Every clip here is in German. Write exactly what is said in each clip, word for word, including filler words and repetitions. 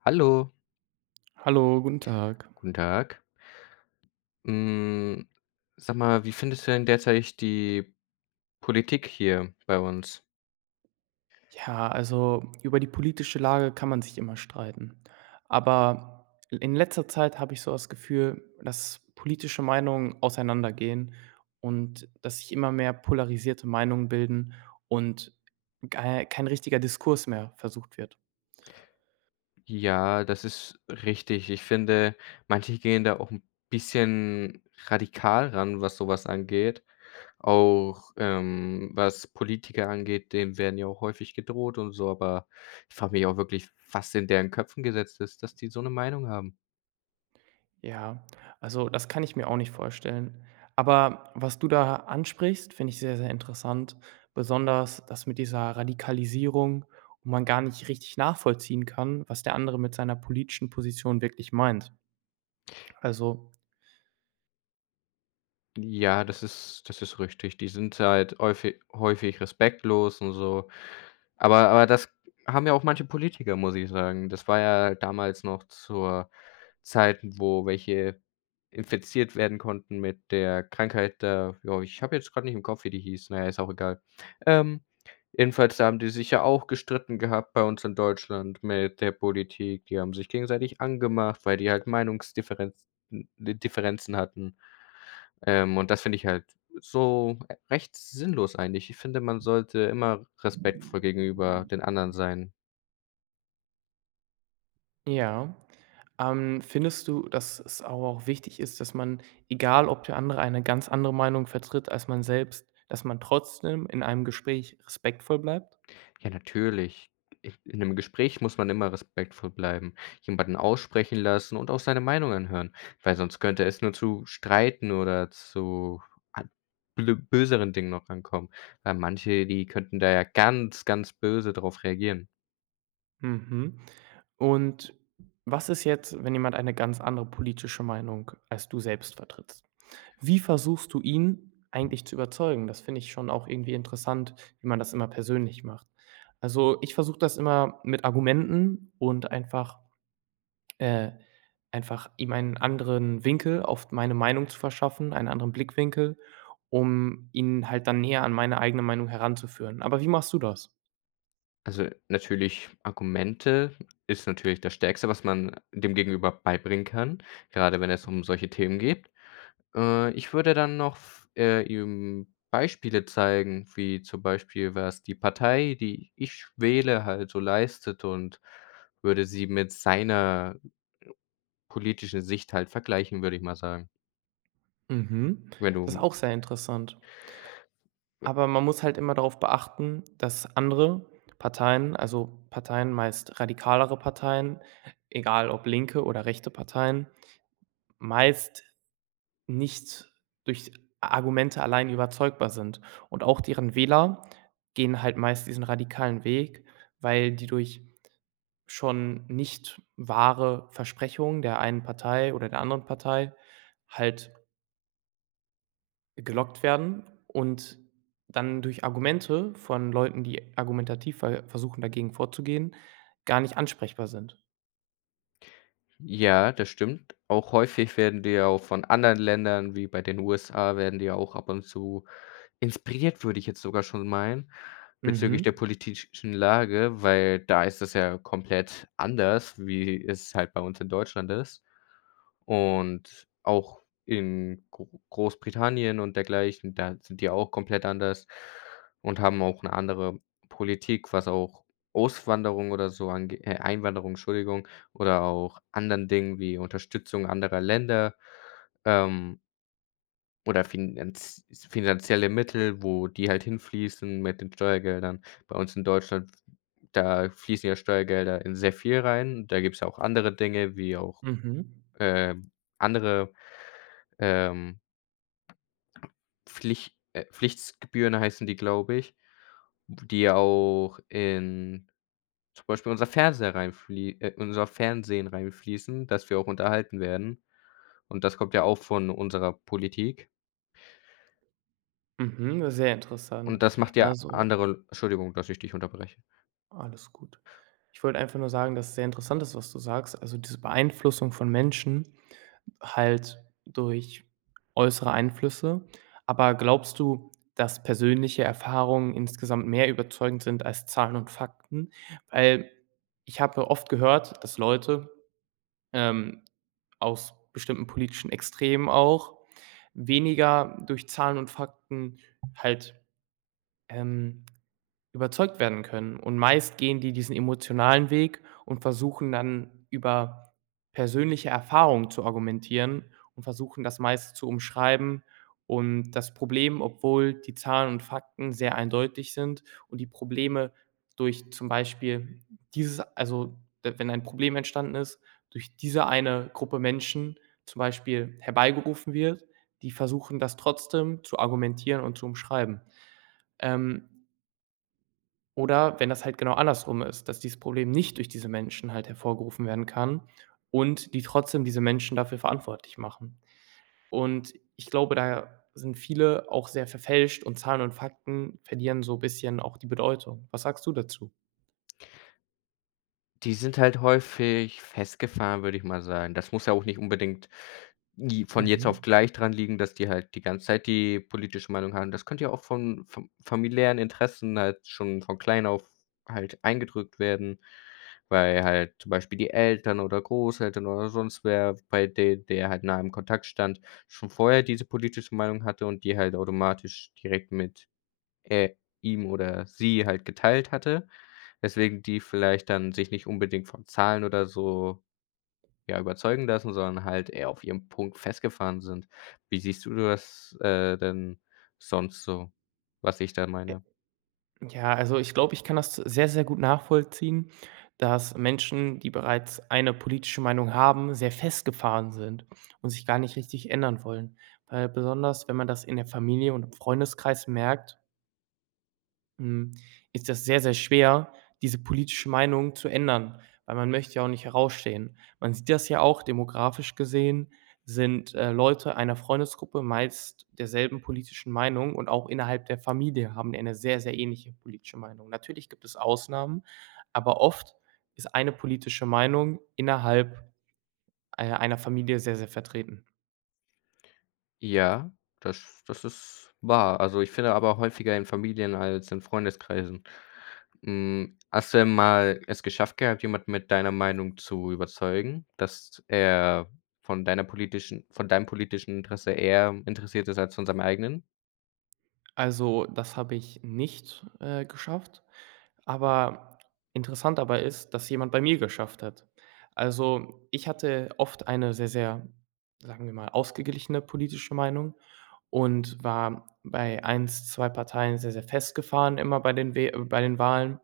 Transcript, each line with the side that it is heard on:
left: Hallo,
right: Hallo, guten Tag.
left: guten Tag. Hm, sag mal, wie findest du denn derzeit die Politik hier bei uns?
right: Ja, also über die politische Lage kann man sich immer streiten. Aber in letzter Zeit habe ich so das Gefühl, dass politische Meinungen auseinandergehen und dass sich immer mehr polarisierte Meinungen bilden und kei- kein richtiger Diskurs mehr versucht wird.
left: Ja, das ist richtig. Ich finde, manche gehen da auch ein bisschen radikal ran, was sowas angeht. Auch, ähm, was Politiker angeht, denen werden ja auch häufig gedroht und so, aber ich frage mich auch wirklich, was in deren Köpfen gesetzt ist, dass die so eine Meinung haben.
right: Ja, also das kann ich mir auch nicht vorstellen. Aber was du da ansprichst, finde ich sehr, sehr interessant. Besonders das mit dieser Radikalisierung, wo man gar nicht richtig nachvollziehen kann, was der andere mit seiner politischen Position wirklich meint. Also,
left: Ja, das ist das ist richtig. Die sind halt häufig häufig respektlos und so. Aber aber das haben ja auch manche Politiker, muss ich sagen. Das war ja damals noch zur Zeit, wo welche infiziert werden konnten mit der Krankheit da, ja, ich habe jetzt gerade nicht im Kopf, wie die hieß. Na ja, ist auch egal. Ähm, jedenfalls, da haben die sich ja auch gestritten gehabt bei uns in Deutschland mit der Politik. Die haben sich gegenseitig angemacht, weil die halt Meinungsdifferenzen Differenzen hatten. Ähm, und das finde ich halt so e recht sinnlos eigentlich. Ich finde, man sollte immer respektvoll gegenüber den anderen sein.
right: ja. Ähm, findest du, dass es aber auch wichtig ist, dass man, egal ob der andere eine ganz andere Meinung vertritt als man selbst, dass man trotzdem in einem Gespräch respektvoll bleibt?
left: Ja, natürlich. I In einem Gespräch muss man immer respektvoll bleiben, jemanden aussprechen lassen und auch seine Meinung anhören, weil sonst könnte es nur zu Streiten oder zu an blö böseren Dingen noch ankommen, weil manche, die könnten da ja ganz, ganz böse drauf reagieren.
right: Mhm. Und was ist jetzt, wenn jemand eine ganz andere politische Meinung als du selbst vertrittst? Wie versuchst du ihn eigentlich zu überzeugen? Das finde ich schon auch irgendwie interessant, wie man das immer persönlich macht. Also ich versuche das immer mit Argumenten und einfach, äh, einfach ihm einen anderen Winkel auf meine Meinung zu verschaffen, einen anderen Blickwinkel, um ihn halt dann näher an meine eigene Meinung heranzuführen. Aber wie machst du das?
left: Also, natürlich Argumente ist natürlich das Stärkste, was man dem Gegenüber beibringen kann, gerade wenn es um solche Themen geht. Äh, ich würde dann noch f äh, ihm Beispiele zeigen, wie zum Beispiel, was die Partei, die ich wähle, halt so leistet, und würde sie mit seiner politischen Sicht halt vergleichen, würde ich mal sagen.
right: Mhm.
left: Wenn
right: Das ist
left: du
right: auch sehr interessant. Aber man muss halt immer darauf beachten, dass andere Parteien, also Parteien, meist radikalere Parteien, egal ob linke oder rechte Parteien, meist nicht durch Argumente allein überzeugbar sind. Und auch deren Wähler gehen halt meist diesen radikalen Weg, weil die durch schon nicht wahre Versprechungen der einen Partei oder der anderen Partei halt gelockt werden und dann durch Argumente von Leuten, die argumentativ ver versuchen, dagegen vorzugehen, gar nicht ansprechbar sind.
left: ja, das stimmt. Auch häufig werden die ja auch von anderen Ländern, wie bei den U S A, werden die ja auch ab und zu inspiriert, würde ich jetzt sogar schon meinen, bezüglich
right: Mhm.
left: der politischen Lage, weil da ist es ja komplett anders, wie es halt bei uns in Deutschland ist. Und auch in Gro Großbritannien und dergleichen, da sind die auch komplett anders und haben auch eine andere Politik, was auch Auswanderung oder so ange äh, Einwanderung, Entschuldigung, oder auch anderen Dingen wie Unterstützung anderer Länder, ähm oder finanz finanzielle Mittel, wo die halt hinfließen mit den Steuergeldern. Bei uns in Deutschland, da fließen ja Steuergelder in sehr viel rein. Da gibt's ja auch andere Dinge, wie auch,
right: Mhm.
left: ähm, andere, ähm, Pflicht äh, Pflichtgebühren heißen die, glaube ich, w die ja auch in zum Beispiel unser Fernseher reinflie äh, unser Fernsehen reinfließen, dass wir auch unterhalten werden. Und das kommt ja auch von unserer Politik.
right: Mhm. Sehr interessant.
left: Und das macht ja
right: Also,
left: andere Entschuldigung, dass ich dich unterbreche.
right: alles gut. Ich wollte einfach nur sagen, dass es sehr interessant ist, was du sagst. Also diese Beeinflussung von Menschen halt durch äußere Einflüsse. Aber glaubst du, dass persönliche Erfahrungen insgesamt mehr überzeugend sind als Zahlen und Fakten? Weil ich habe oft gehört, dass Leute ähm, aus bestimmten politischen Extremen auch weniger durch Zahlen und Fakten halt ähm, Überzeugt werden können. Und meist gehen die diesen emotionalen Weg und versuchen dann über persönliche Erfahrungen zu argumentieren und versuchen das meist zu umschreiben und das Problem, obwohl die Zahlen und Fakten sehr eindeutig sind und die Probleme durch zum Beispiel dieses also, d wenn ein Problem entstanden ist, durch diese eine Gruppe Menschen zum Beispiel herbeigerufen wird, die versuchen das trotzdem zu argumentieren und zu umschreiben. Ähm oder wenn das halt genau andersrum ist, dass dieses Problem nicht durch diese Menschen halt hervorgerufen werden kann und die trotzdem diese Menschen dafür verantwortlich machen. Und ich glaube, da sind viele auch sehr verfälscht und Zahlen und Fakten verlieren so bisschen auch die Bedeutung. Was sagst du dazu?
left: Die sind halt häufig festgefahren, würde ich mal sagen. Das muss ja auch nicht unbedingt j von jetzt auf
right: Mhm.
left: gleich dran liegen, dass die halt die ganze Zeit die politische Meinung haben. Das könnte ja auch von vom familiären Interessen halt schon von klein auf halt eingedrückt werden, weil halt zum Beispiel die Eltern oder Großeltern oder sonst wer, bei dem, der halt nah im Kontakt stand, schon vorher diese politische Meinung hatte und die halt automatisch direkt mit äh, ihm oder sie halt geteilt hatte, weswegen die vielleicht dann sich nicht unbedingt von Zahlen oder so, ja, überzeugen lassen, sondern halt eher auf ihrem Punkt festgefahren sind. Wie siehst du das, äh, denn sonst so, was ich da meine?
right: Ja, also ich glaube, ich kann das sehr, sehr gut nachvollziehen, dass Menschen, die bereits eine politische Meinung haben, sehr festgefahren sind und sich gar nicht richtig ändern wollen. Weil besonders, wenn man das in der Familie und im Freundeskreis merkt, hm, ist das sehr, sehr schwer, diese politische Meinung zu ändern, weil man möchte ja auch nicht herausstehen. Man sieht das ja auch demografisch gesehen, sind, äh, Leute einer Freundesgruppe meist derselben politischen Meinung und auch innerhalb der Familie haben die eine sehr, sehr ähnliche politische Meinung. Natürlich gibt es Ausnahmen, aber oft ist eine politische Meinung innerhalb, äh, einer Familie sehr, sehr vertreten.
left: Ja, das das ist wahr. Also, ich finde aber häufiger in Familien als in Freundeskreisen. Hm, hast du denn mal es geschafft gehabt, jemanden mit deiner Meinung zu überzeugen, dass er von deiner politischen von deinem politischen Interesse eher interessiert ist als von seinem eigenen?
right: Also, das habe ich nicht, äh, geschafft. Aber interessant dabei ist, dass jemand bei mir geschafft hat. Also, ich hatte oft eine sehr, sehr, sagen wir mal, ausgeglichene politische Meinung und war bei eins zwei Parteien sehr, sehr festgefahren immer bei den We äh, bei den Wahlen.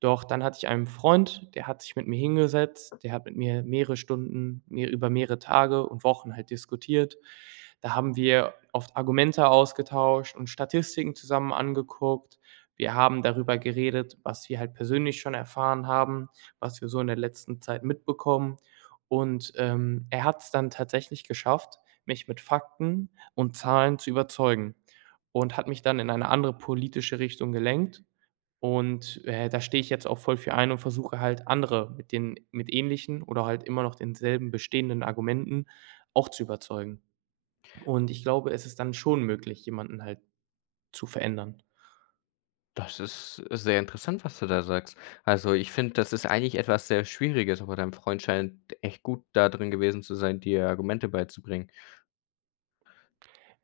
right: Doch dann hatte ich einen Freund, der hat sich mit mir hingesetzt, der hat mit mir mehrere Stunden, mehr über mehrere Tage und Wochen halt diskutiert. Da haben wir oft Argumente ausgetauscht und Statistiken zusammen angeguckt. Wir haben darüber geredet, was wir halt persönlich schon erfahren haben, was wir so in der letzten Zeit mitbekommen. Und, ähm, er hat es dann tatsächlich geschafft, mich mit Fakten und Zahlen zu überzeugen und hat mich dann in eine andere politische Richtung gelenkt und, äh, da stehe ich jetzt auch voll für ein und versuche halt andere mit den mit ähnlichen oder halt immer noch denselben bestehenden Argumenten auch zu überzeugen. Und ich glaube, es ist dann schon möglich, jemanden halt zu verändern.
left: Das ist sehr interessant, was du da sagst. Also, ich finde, das ist eigentlich etwas sehr Schwieriges, aber dein Freund scheint echt gut da drin gewesen zu sein, dir Argumente beizubringen.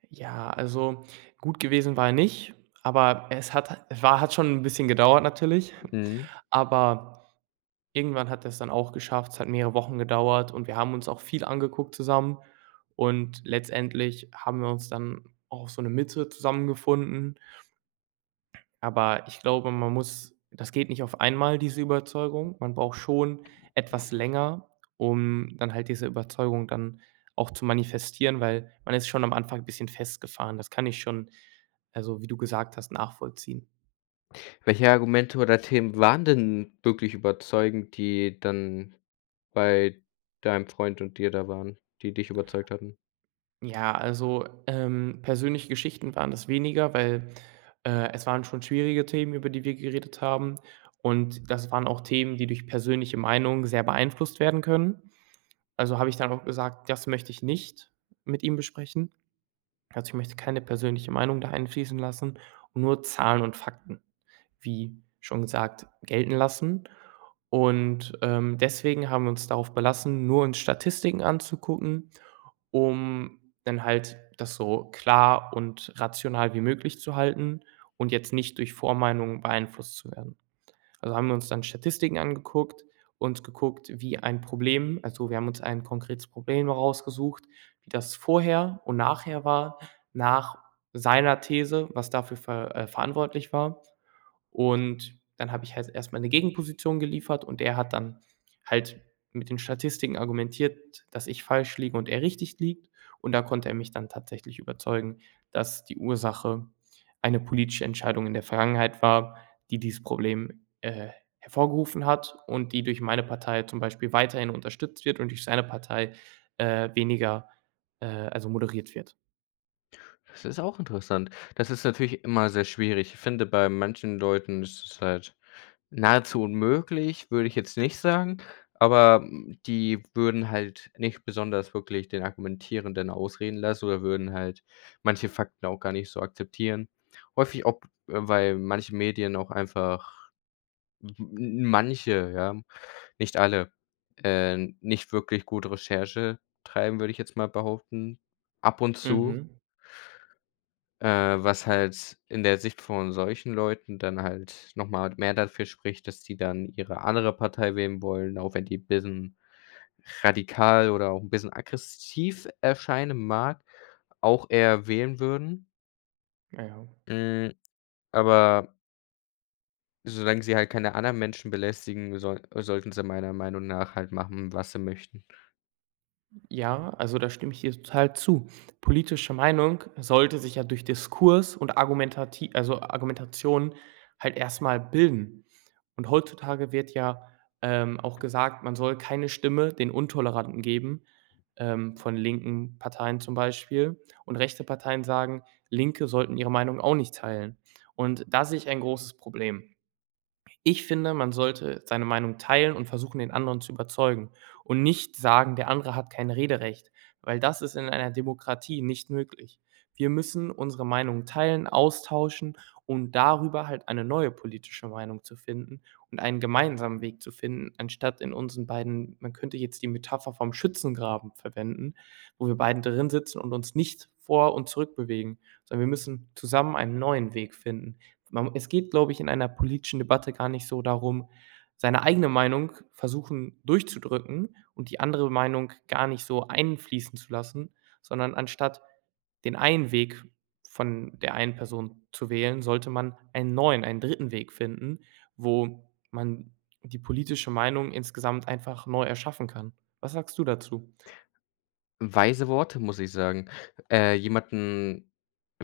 right: Ja, also, gut gewesen war er nicht, aber es hat es war hat schon ein bisschen gedauert natürlich,
left: Mhm.
right: aber irgendwann hat er's dann auch geschafft. Es hat mehrere Wochen gedauert und wir haben uns auch viel angeguckt zusammen und letztendlich haben wir uns dann auch auf so eine Mitte zusammengefunden. Aber ich glaube, man muss das geht nicht auf einmal, diese Überzeugung. Man braucht schon etwas länger, um dann halt diese Überzeugung dann auch zu manifestieren, weil man ist schon am Anfang ein bisschen festgefahren. Das kann ich schon, also, wie du gesagt hast, nachvollziehen.
left: Welche Argumente oder Themen waren denn wirklich überzeugend, die dann bei deinem Freund und dir da waren, die dich überzeugt hatten?
right: Ja, also, ähm, persönliche Geschichten waren das weniger, weil, äh, es waren schon schwierige Themen, über die wir geredet haben. Und das waren auch Themen, die durch persönliche Meinungen sehr beeinflusst werden können. Also, habe ich dann auch gesagt: „Das möchte ich nicht mit ihm besprechen. Also, ich möchte keine persönliche Meinung da einfließen lassen und nur Zahlen und Fakten, wie schon gesagt, gelten lassen." Und, ähm, deswegen haben wir uns darauf belassen, nur uns Statistiken anzugucken, um dann halt das so klar und rational wie möglich zu halten und jetzt nicht durch Vormeinungen beeinflusst zu werden. Also haben wir uns dann Statistiken angeguckt und geguckt, wie ein Problem also, wir haben uns ein konkretes Problem rausgesucht, wie das vorher und nachher war, nach seiner These, was dafür ver äh, verantwortlich war und dann habe ich halt erstmal eine Gegenposition geliefert und er hat dann halt mit den Statistiken argumentiert, dass ich falsch liege und er richtig liegt. Und da konnte er mich dann tatsächlich überzeugen, dass die Ursache eine politische Entscheidung in der Vergangenheit war, die dieses Problem, äh, hervorgerufen hat und die durch meine Partei zum Beispiel weiterhin unterstützt wird und durch seine Partei, äh, weniger, äh also moderiert wird.
left: Das ist auch interessant. Das ist natürlich immer sehr schwierig. Ich finde, bei manchen Leuten ist es halt nahezu unmöglich, würde ich jetzt nicht sagen, aber, hm, die würden halt nicht besonders wirklich den Argumentierenden ausreden lassen oder würden halt manche Fakten auch gar nicht so akzeptieren. Häufig auch, äh, weil manche Medien auch einfach M manche, ja, nicht alle, Äh, nicht wirklich gute Recherche treiben, würde ich jetzt mal behaupten. Ab und zu,
right: Mhm.
left: äh, was halt in der Sicht von solchen Leuten dann halt noch mal mehr dafür spricht, dass die dann ihre andere Partei wählen wollen, auch wenn die ein bisschen radikal oder auch 'n bisschen aggressiv erscheinen mag, auch eher wählen würden.
right: Ja, ja.
left: Hm, aber solange sie halt keine anderen Menschen belästigen, soll sollten sie meiner Meinung nach halt machen, was sie möchten.
right: Ja, also da stimme ich dir total zu. Politische Meinung sollte sich ja durch Diskurs und Argumentati also Argumentation halt erstmal bilden. Und heutzutage wird ja, ähm, auch gesagt, man soll keine Stimme den Untoleranten geben, ähm, von linken Parteien zum Beispiel. Und rechte Parteien sagen, Linke sollten ihre Meinung auch nicht teilen. Und da sehe ich ein großes Problem. Ich finde, man sollte seine Meinung teilen und versuchen, den anderen zu überzeugen und nicht sagen, der andere hat kein Rederecht, weil das ist in einer Demokratie nicht möglich. Wir müssen unsere Meinung teilen, austauschen und darüber halt eine neue politische Meinung zu finden und einen gemeinsamen Weg zu finden, anstatt in unseren beiden man könnte jetzt die Metapher vom Schützengraben verwenden, wo wir beiden drin sitzen und uns nicht vor und zurück bewegen, sondern wir müssen zusammen einen neuen Weg finden. Man es geht, glaube ich, in einer politischen Debatte gar nicht so darum, seine eigene Meinung versuchen durchzudrücken und die andere Meinung gar nicht so einfließen zu lassen, sondern anstatt den einen Weg von der einen Person zu wählen, sollte man einen neuen, einen dritten Weg finden, wo man die politische Meinung insgesamt einfach neu erschaffen kann. Was sagst du dazu?
left: Weise Worte, muss ich sagen. Äh, jemanden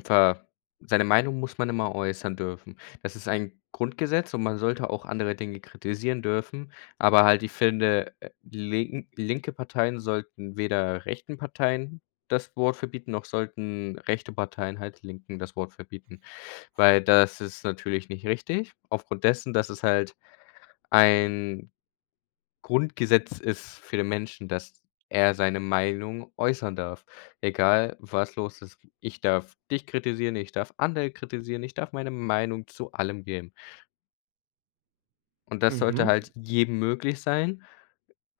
left: ver seine Meinung muss man immer äußern dürfen. Das ist ein Grundgesetz und man sollte auch andere Dinge kritisieren dürfen, aber halt, ich finde, äh, link linke Parteien sollten weder rechten Parteien das Wort verbieten, noch sollten rechte Parteien halt Linken das Wort verbieten, weil das ist natürlich nicht richtig. Aufgrund dessen, dass es halt ein Grundgesetz ist für den Menschen, dass er seine Meinung äußern darf, egal was los ist. Ich darf dich kritisieren, ich darf andere kritisieren, ich darf meine Meinung zu allem geben. Und das sollte
right: Mhm.
left: halt jedem möglich sein.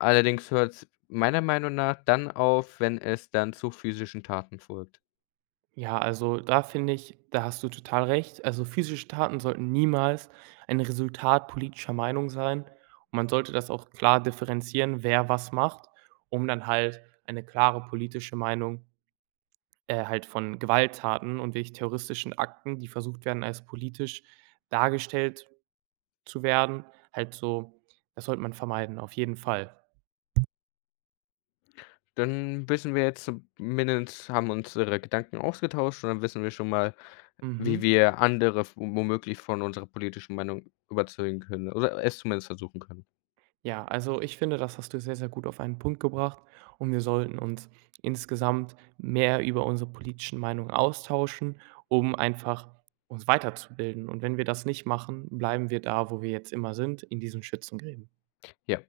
left: Allerdings hört's meiner Meinung nach dann auf, wenn es dann zu physischen Taten folgt.
right: Ja, also da finde ich, da hast du total recht. Also physische Taten sollten niemals ein Resultat politischer Meinung sein. Und man sollte das auch klar differenzieren, wer was macht, um dann halt eine klare politische Meinung äh, halt von Gewalttaten und wirklich terroristischen Akten, die versucht werden, als politisch dargestellt zu werden, halt so, das sollte man vermeiden, auf jeden Fall.
left: Dann wissen wir jetzt zumindest haben unsere Gedanken ausgetauscht und dann wissen wir schon mal, wie
right: Mhm.
left: wir andere v womöglich von unserer politischen Meinung überzeugen können oder es zumindest versuchen können.
right: Ja, also ich finde, das hast du sehr, sehr gut auf einen Punkt gebracht und wir sollten uns insgesamt mehr über unsere politischen Meinungen austauschen, um einfach uns weiterzubilden. Und wenn wir das nicht machen, bleiben wir da, wo wir jetzt immer sind, in diesen Schützengräben.
left: Ja.